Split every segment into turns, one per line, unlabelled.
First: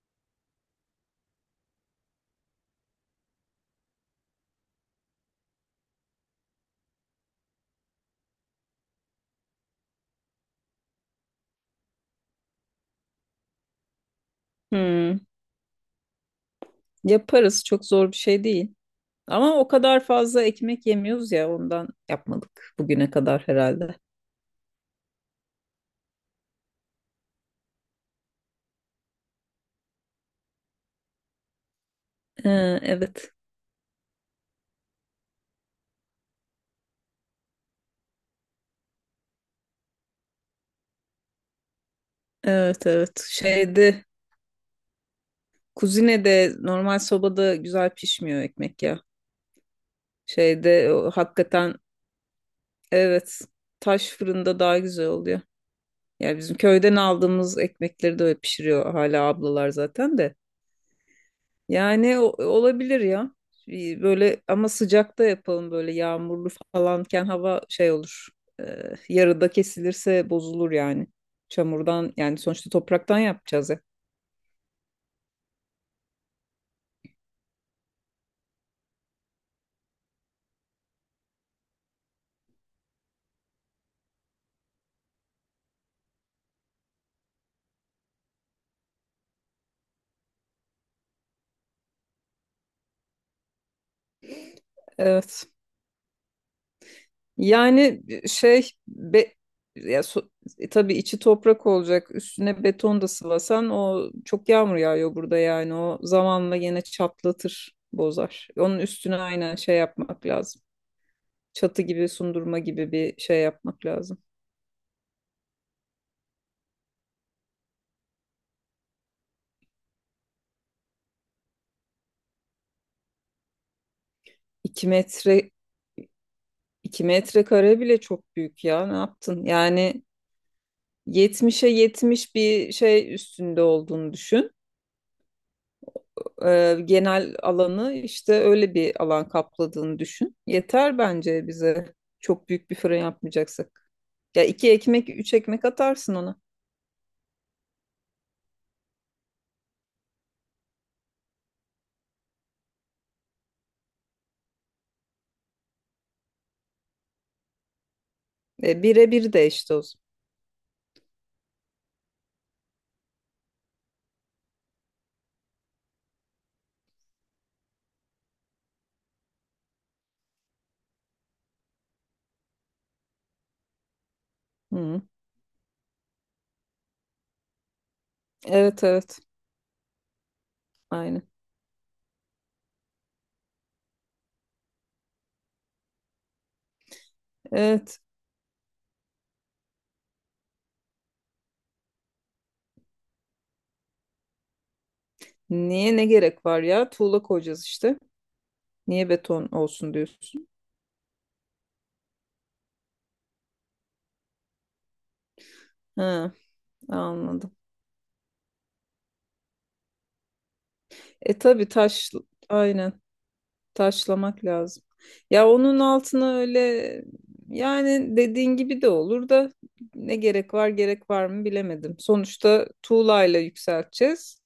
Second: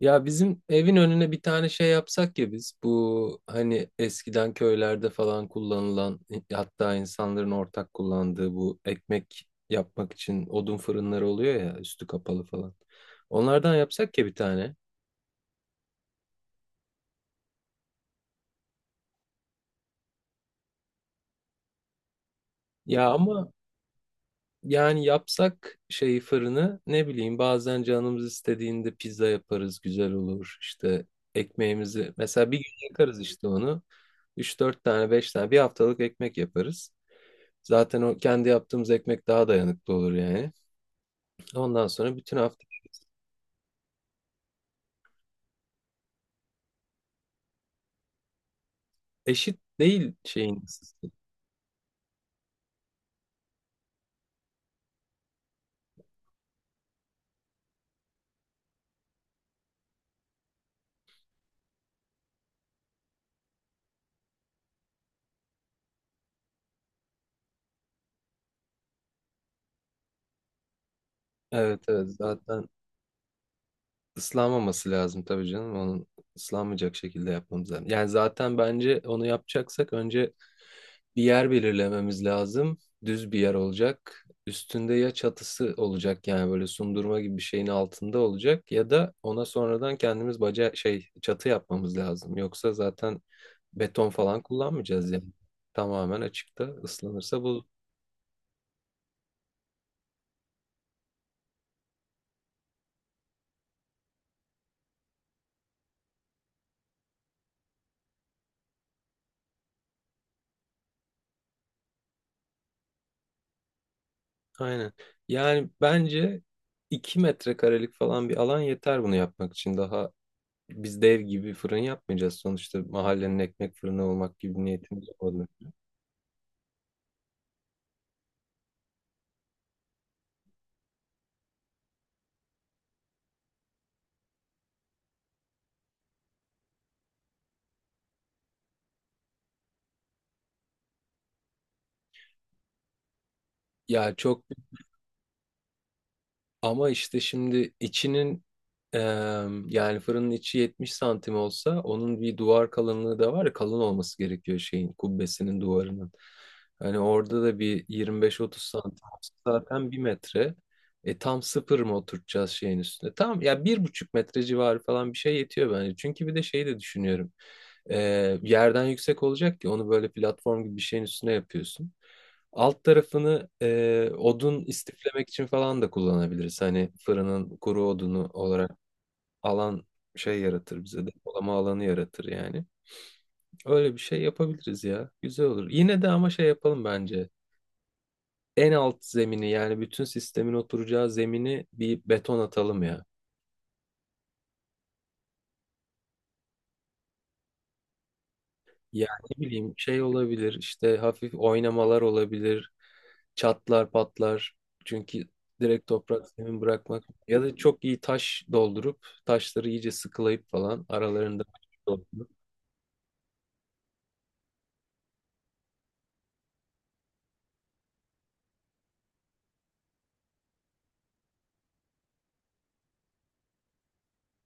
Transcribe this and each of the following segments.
Ya bizim evin önüne bir tane şey yapsak ya, biz bu hani eskiden köylerde falan kullanılan, hatta insanların ortak kullandığı bu ekmek yapmak için odun fırınları oluyor ya, üstü kapalı falan. Onlardan yapsak ya bir tane.
Hmm, yaparız. Çok zor bir şey değil. Ama o kadar fazla ekmek yemiyoruz ya ondan yapmadık
Ya
bugüne kadar
ama
herhalde.
yani yapsak şeyi, fırını, ne bileyim, bazen canımız istediğinde pizza yaparız, güzel olur işte, ekmeğimizi mesela bir
Ee,
gün yakarız
evet.
işte, onu üç dört tane, 5 tane, bir haftalık ekmek yaparız. Zaten o kendi yaptığımız ekmek daha dayanıklı olur yani. Ondan sonra bütün hafta
Evet evet. Kuzinede normal sobada güzel pişmiyor ekmek ya.
eşit değil şeyin
Şeyde o,
ısısı.
hakikaten evet, taş fırında daha güzel oluyor. Yani bizim köyden aldığımız ekmekleri de öyle pişiriyor hala ablalar zaten de. Yani olabilir ya. Böyle ama sıcakta yapalım, böyle yağmurlu falanken hava şey olur. Yarıda kesilirse bozulur yani.
Evet evet,
Çamurdan, yani
zaten
sonuçta topraktan yapacağız ya.
ıslanmaması lazım tabii canım. Onun ıslanmayacak şekilde yapmamız lazım. Yani zaten bence onu yapacaksak önce bir yer belirlememiz lazım. Düz bir yer olacak. Üstünde ya çatısı olacak, yani böyle sundurma gibi bir şeyin altında olacak, ya da ona sonradan kendimiz baca, şey, çatı yapmamız lazım. Yoksa zaten beton falan kullanmayacağız yani.
Evet.
Tamamen açıkta ıslanırsa bu.
Yani e, şey be, ya so- e, tabii içi toprak olacak. Üstüne beton da sıvasan, o çok yağmur yağıyor burada yani. O zamanla yine çatlatır, bozar. Onun üstüne aynen şey yapmak lazım. Çatı gibi, sundurma gibi bir şey yapmak lazım.
Aynen. Yani bence 2 metrekarelik falan bir alan yeter bunu yapmak için. Daha biz dev gibi fırın yapmayacağız. Sonuçta mahallenin ekmek fırını olmak gibi
İki
niyetimiz olmadı.
metre, 2 metrekare bile çok büyük ya. Ne yaptın? Yani 70'e 70 bir şey üstünde olduğunu düşün. Genel alanı, işte öyle bir alan kapladığını düşün. Yeter bence bize. Çok büyük bir fırın yapmayacaksak.
Ya
Ya
çok
iki ekmek, üç ekmek atarsın ona.
Ama işte şimdi içinin eee, yani fırının içi 70 santim olsa, onun bir duvar kalınlığı da var ya, kalın olması gerekiyor şeyin kubbesinin duvarının. Hani orada da bir 25-30
E,
santim
bire bir
olsa,
de işte o
zaten bir
zaman.
metre. E tam sıfır mı oturtacağız şeyin üstüne? Tam ya 1,5 metre civarı falan bir şey yetiyor bence. Çünkü bir de şeyi de düşünüyorum. Yerden yüksek olacak ki, onu böyle platform gibi bir şeyin üstüne yapıyorsun. Alt tarafını odun
Hı.
istiflemek için falan da kullanabiliriz. Hani fırının kuru odunu olarak
Evet evet.
alan şey yaratır, bize
Aynen.
depolama alanı yaratır yani. Öyle bir şey yapabiliriz ya. Güzel olur. Yine de ama şey yapalım bence.
Evet.
En alt zemini, yani bütün sistemin oturacağı zemini bir beton atalım ya.
Niye, ne gerek var ya? Tuğla koyacağız işte.
Yani
Niye
ne
beton
bileyim,
olsun
şey
diyorsun?
olabilir işte, hafif oynamalar olabilir. Çatlar patlar. Çünkü direkt toprak
Ha,
zemin bırakmak. Ya
anladım.
da çok iyi taş doldurup, taşları iyice sıkılayıp falan
E
aralarında
tabii taş,
doldurup.
aynen. Taşlamak lazım. Ya onun altına öyle, yani dediğin gibi de olur da, ne gerek var, gerek var mı bilemedim. Sonuçta tuğlayla yükselteceğiz.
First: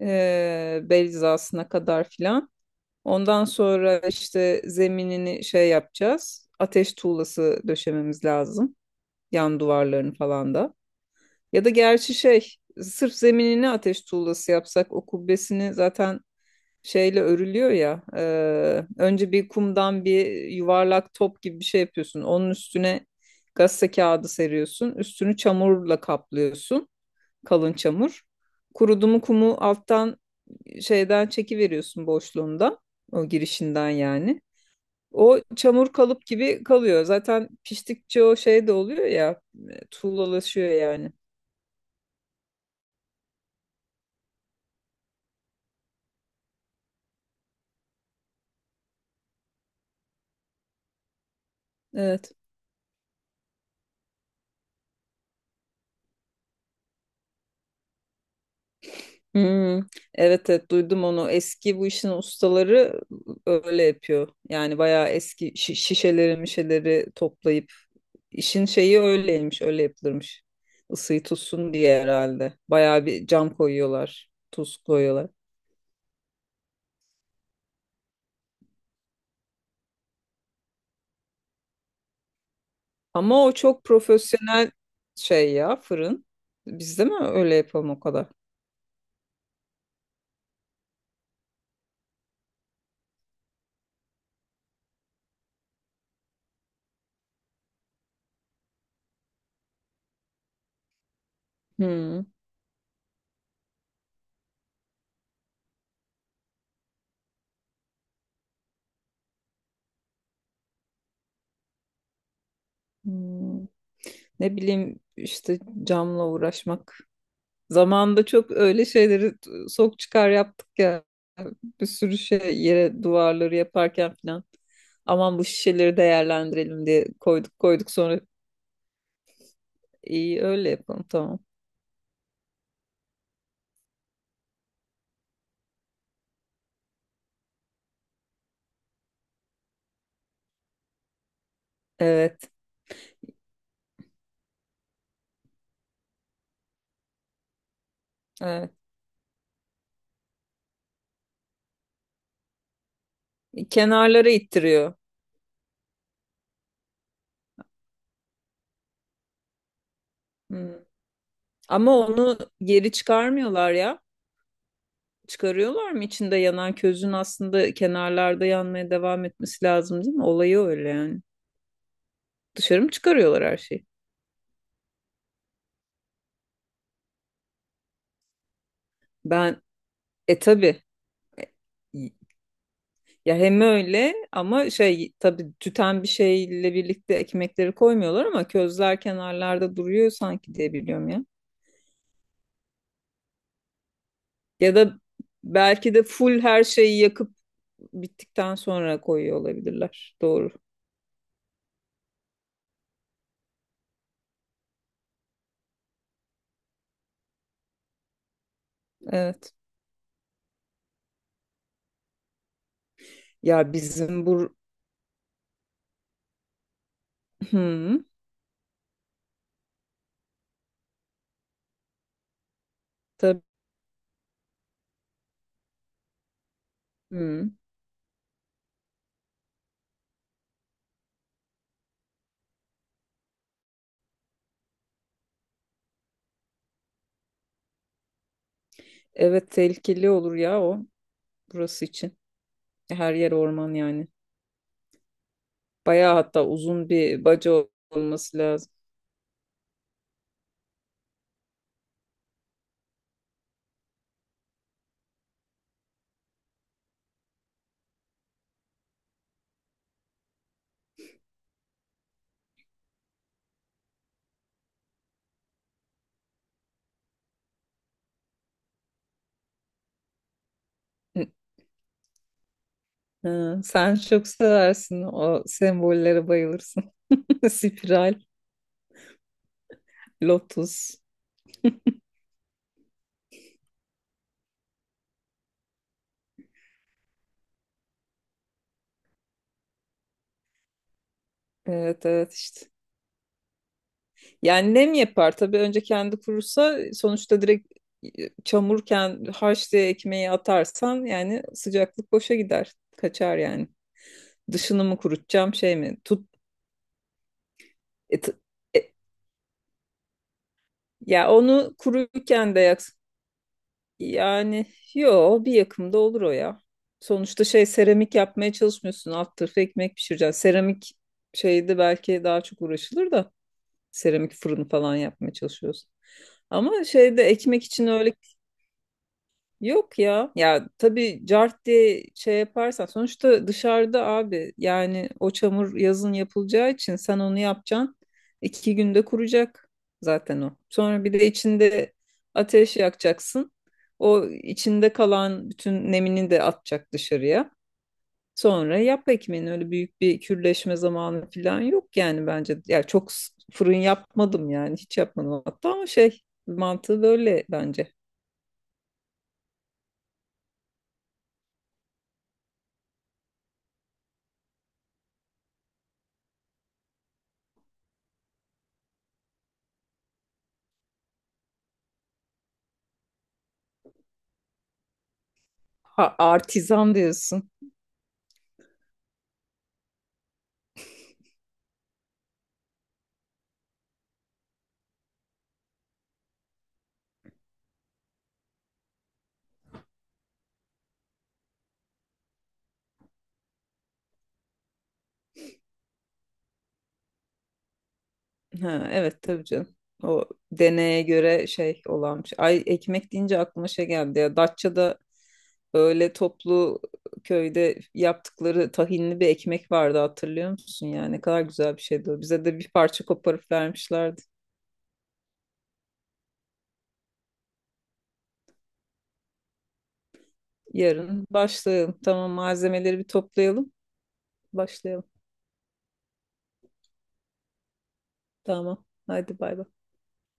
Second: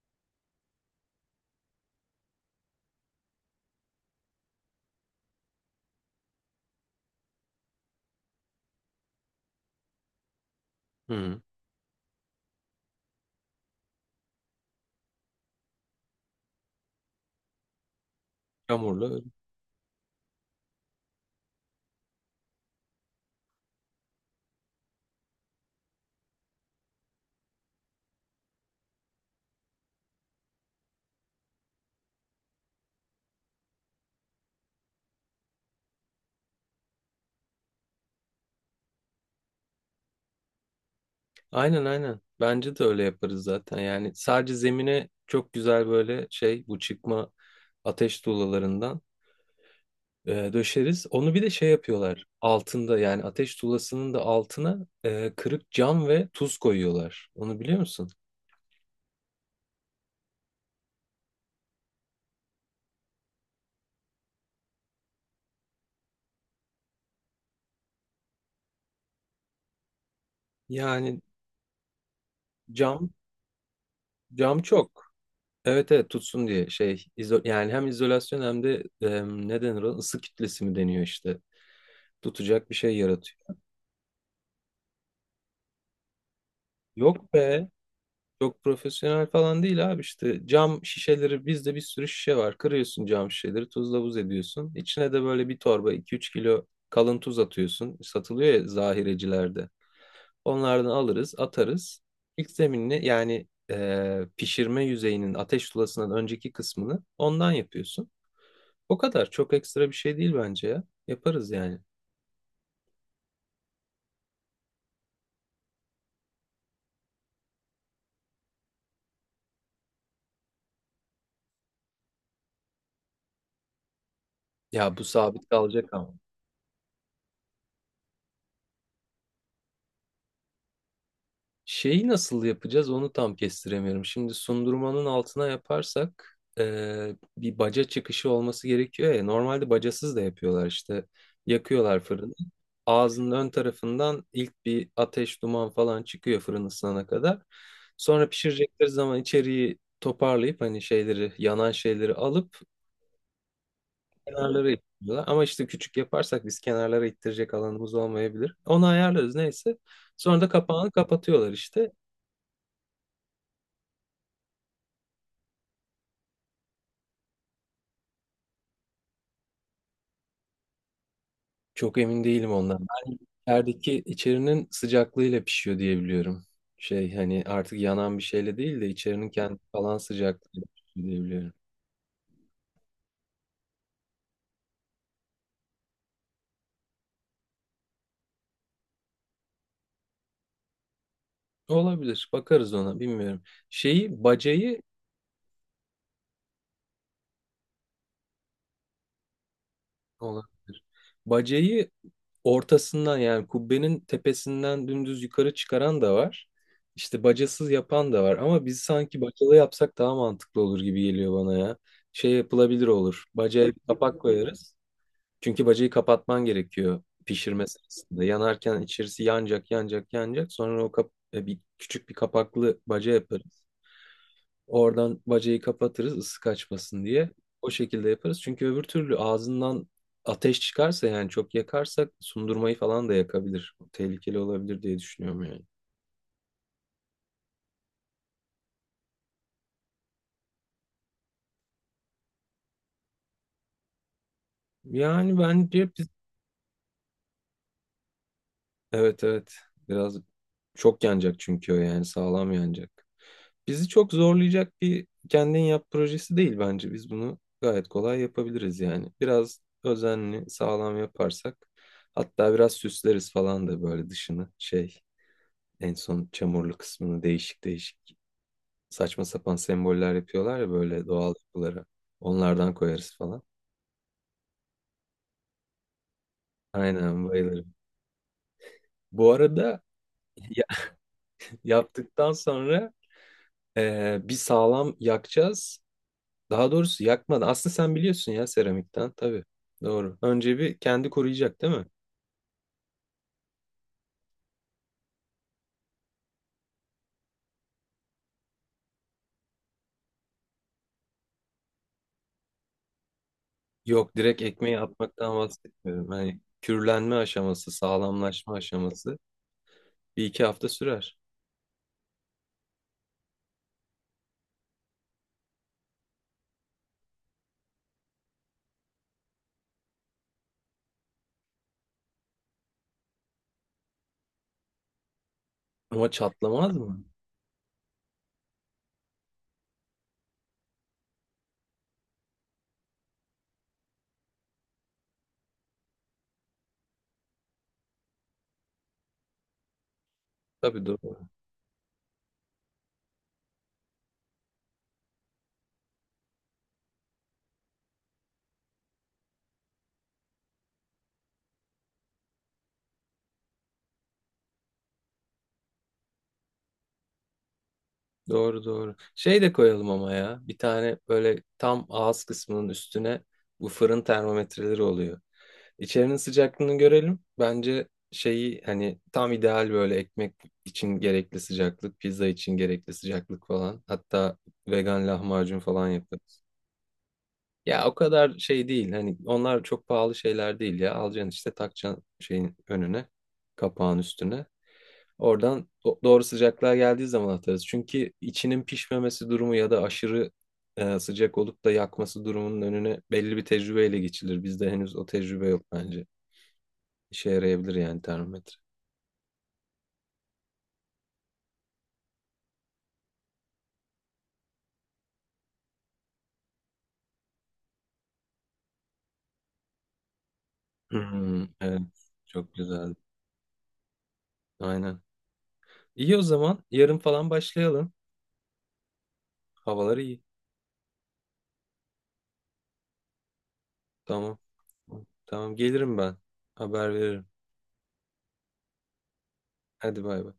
Bel hizasına kadar filan. Ondan sonra işte zeminini şey yapacağız. Ateş tuğlası döşememiz lazım. Yan duvarlarını falan da.
Hı.
Ya da gerçi şey, sırf zeminini ateş tuğlası yapsak, o kubbesini zaten şeyle örülüyor ya. e,
Çamurlu.
önce bir kumdan bir yuvarlak top gibi bir şey yapıyorsun. Onun üstüne gazete kağıdı seriyorsun. Üstünü çamurla kaplıyorsun. Kalın çamur. Kurudu mu kumu alttan şeyden çekiveriyorsun boşluğunda. O girişinden yani. O çamur kalıp gibi kalıyor. Zaten piştikçe o şey de oluyor ya. Tuğlalaşıyor yani.
Aynen aynen. Bence de öyle yaparız zaten. Yani sadece zemine çok güzel böyle şey, bu çıkma ateş tuğlalarından döşeriz. Onu bir de şey yapıyorlar.
Evet.
Altında, yani ateş tuğlasının da altına kırık cam ve tuz koyuyorlar. Onu biliyor musun?
Hmm, evet evet, duydum onu. Eski bu işin ustaları öyle yapıyor. Yani bayağı eski şişeleri mişeleri toplayıp, işin şeyi öyleymiş, öyle yapılırmış.
Yani
Isıyı tutsun diye herhalde. Bayağı
cam,
bir cam koyuyorlar,
cam
tuz
çok.
koyuyorlar.
Evet evet, tutsun diye şey, izo, yani hem izolasyon hem de ne denir ona, ısı kütlesi mi deniyor işte, tutacak bir şey
Ama
yaratıyor.
o çok profesyonel şey ya, fırın. Biz de mi
Yok
öyle
be,
yapalım o kadar?
çok profesyonel falan değil abi, işte cam şişeleri, bizde bir sürü şişe var, kırıyorsun cam şişeleri, tuzla buz ediyorsun. İçine de böyle bir torba, iki üç kilo kalın tuz atıyorsun, satılıyor ya zahirecilerde, onlardan alırız atarız.
Hmm.
İlk zeminini, yani pişirme yüzeyinin ateş tulasından önceki kısmını ondan yapıyorsun. O kadar çok ekstra bir şey değil bence ya. Yaparız yani.
Hmm. Ne bileyim işte, camla uğraşmak. Zamanında çok öyle şeyleri sok çıkar yaptık ya. Bir sürü şey, yere duvarları yaparken falan.
Ya bu
Aman bu
sabit kalacak
şişeleri
ama.
değerlendirelim diye koyduk koyduk, sonra iyi, öyle yapalım, tamam.
Şeyi nasıl yapacağız onu tam kestiremiyorum. Şimdi sundurmanın altına yaparsak bir baca çıkışı olması gerekiyor ya. Normalde bacasız da yapıyorlar işte. Yakıyorlar fırını.
Evet,
Ağzının ön tarafından ilk bir ateş, duman falan çıkıyor fırın ısınana kadar. Sonra
evet.
pişirecekleri zaman içeriği toparlayıp, hani şeyleri, yanan şeyleri alıp
Kenarlara
kenarlara
ittiriyor.
ittiriyorlar. Ama işte küçük yaparsak biz kenarlara ittirecek alanımız olmayabilir. Onu ayarlarız neyse. Sonra da
Hmm.
kapağını kapatıyorlar işte.
Ama onu geri çıkarmıyorlar ya. Çıkarıyorlar mı? İçinde yanan közün aslında kenarlarda yanmaya devam etmesi lazım değil mi? Olayı öyle yani.
Çok emin değilim
Dışarı
ondan.
mı çıkarıyorlar her şeyi?
İçerideki içerinin sıcaklığıyla pişiyor diye biliyorum. Şey, hani artık yanan bir şeyle değil de içerinin kendi
Ben
falan
e
sıcaklığıyla
tabii
pişiyor diye
E,
biliyorum.
Y- Ya hem öyle, ama şey tabii, tüten bir şeyle birlikte ekmekleri koymuyorlar ama közler kenarlarda duruyor sanki diye biliyorum ya.
Olabilir. Bakarız ona, bilmiyorum. Şeyi
Ya
bacayı
da belki de full her şeyi yakıp bittikten sonra koyuyor olabilirler. Doğru.
Olabilir. Bacayı ortasından, yani kubbenin tepesinden dümdüz yukarı çıkaran da var. İşte bacasız yapan da var. Ama biz sanki
Evet.
bacalı yapsak daha mantıklı olur gibi geliyor bana ya. Şey yapılabilir olur. Bacaya
Ya
bir kapak
bizim bu
koyarız. Çünkü bacayı kapatman gerekiyor pişirme
Hı,
sırasında. Yanarken içerisi yanacak, yanacak, yanacak. Sonra o kap, bir küçük, bir kapaklı baca
tabii.
yaparız. Oradan bacayı kapatırız ısı kaçmasın diye.
Hı.
O şekilde yaparız. Çünkü öbür türlü ağzından ateş çıkarsa, yani çok yakarsak sundurmayı falan da yakabilir. Tehlikeli olabilir diye düşünüyorum yani.
Evet, tehlikeli olur ya o, burası için. Her yer orman yani.
Yani bence biz...
Bayağı hatta uzun bir baca olması lazım.
Evet evet. Biraz çok yanacak çünkü o, yani sağlam yanacak. Bizi çok zorlayacak bir kendin yap projesi değil bence. Biz bunu gayet kolay yapabiliriz yani. Biraz özenli, sağlam yaparsak, hatta biraz süsleriz falan da, böyle dışını şey, en son çamurlu kısmını değişik değişik, saçma sapan semboller yapıyorlar ya böyle doğal yapılara. Onlardan koyarız falan.
Ha, sen çok seversin, o sembollere bayılırsın.
Aynen bayılırım.
Spiral,
Bu arada ya-
lotus.
yaptıktan sonra bir sağlam yakacağız. Daha doğrusu yakmadan. Aslında sen biliyorsun ya, seramikten tabii. Doğru. Önce bir kendi koruyacak değil mi?
Evet evet, işte. Yani nem yapar tabii, önce kendi kurursa, sonuçta direkt e, çamurken, harç diye ekmeği atarsan yani, sıcaklık boşa gider. Kaçar yani.
Yok, direkt ekmeği
Dışını mı
atmaktan
kurutacağım, şey mi?
bahsetmiyorum.
Tut
Hani kürlenme aşaması,
e, t-
sağlamlaşma
e,
aşaması bir iki hafta sürer.
ya onu kuruyken de yak. Yani, yo, bir yakımda olur o ya. Sonuçta şey, seramik yapmaya çalışmıyorsun. Alt tarafı ekmek pişireceksin. Seramik şeyde belki daha çok uğraşılır da, seramik fırını falan yapmaya çalışıyorsun.
Ama çatlamaz
Ama
mı?
şeyde, ekmek için öyle. Yok ya. Ya tabii, cart diye şey yaparsan, sonuçta dışarıda abi yani, o çamur yazın yapılacağı için sen onu yapacaksın. 2 günde kuracak zaten o.
Tabii
Sonra bir de
doğru.
içinde ateş yakacaksın. O içinde kalan bütün nemini de atacak dışarıya. Sonra yap ekmeğini, öyle büyük bir kürleşme zamanı falan yok yani bence. Ya çok fırın yapmadım yani, hiç yapmadım hatta, ama şey, mantığı böyle bence.
Doğru doğru. Şey de koyalım ama ya. Bir tane böyle tam ağız kısmının üstüne, bu fırın termometreleri oluyor. İçerinin sıcaklığını görelim. Bence şeyi, hani tam ideal böyle ekmek için gerekli sıcaklık, pizza için gerekli sıcaklık falan. Hatta vegan lahmacun falan
Ha,
yaparız.
artizan diyorsun.
Ya o kadar şey değil. Hani onlar çok pahalı şeyler değil ya. Alacaksın işte, takacaksın şeyin önüne, kapağın üstüne. Oradan doğru sıcaklığa geldiği zaman atarız. Çünkü içinin pişmemesi durumu, ya da aşırı sıcak olup da yakması durumunun önüne belli bir tecrübeyle geçilir. Bizde henüz o tecrübe yok bence. İşe yarayabilir yani termometre.
Ha, evet tabii canım. O deneye göre şey olanmış. Ay, ekmek deyince aklıma şey geldi ya. Datça'da öyle toplu, köyde yaptıkları tahinli bir ekmek vardı, hatırlıyor musun? Yani ne kadar
Hmm,
güzel bir şeydi
evet.
o. Bize
Çok
de bir
güzel.
parça koparıp vermişlerdi.
Aynen. İyi o zaman. Yarın falan başlayalım. Havalar iyi.
Yarın başlayalım. Tamam, malzemeleri bir toplayalım.
Tamam.
Başlayalım.
Tamam gelirim ben. Haber veririm.
Tamam. Hadi bay bay.
Hadi bay bay.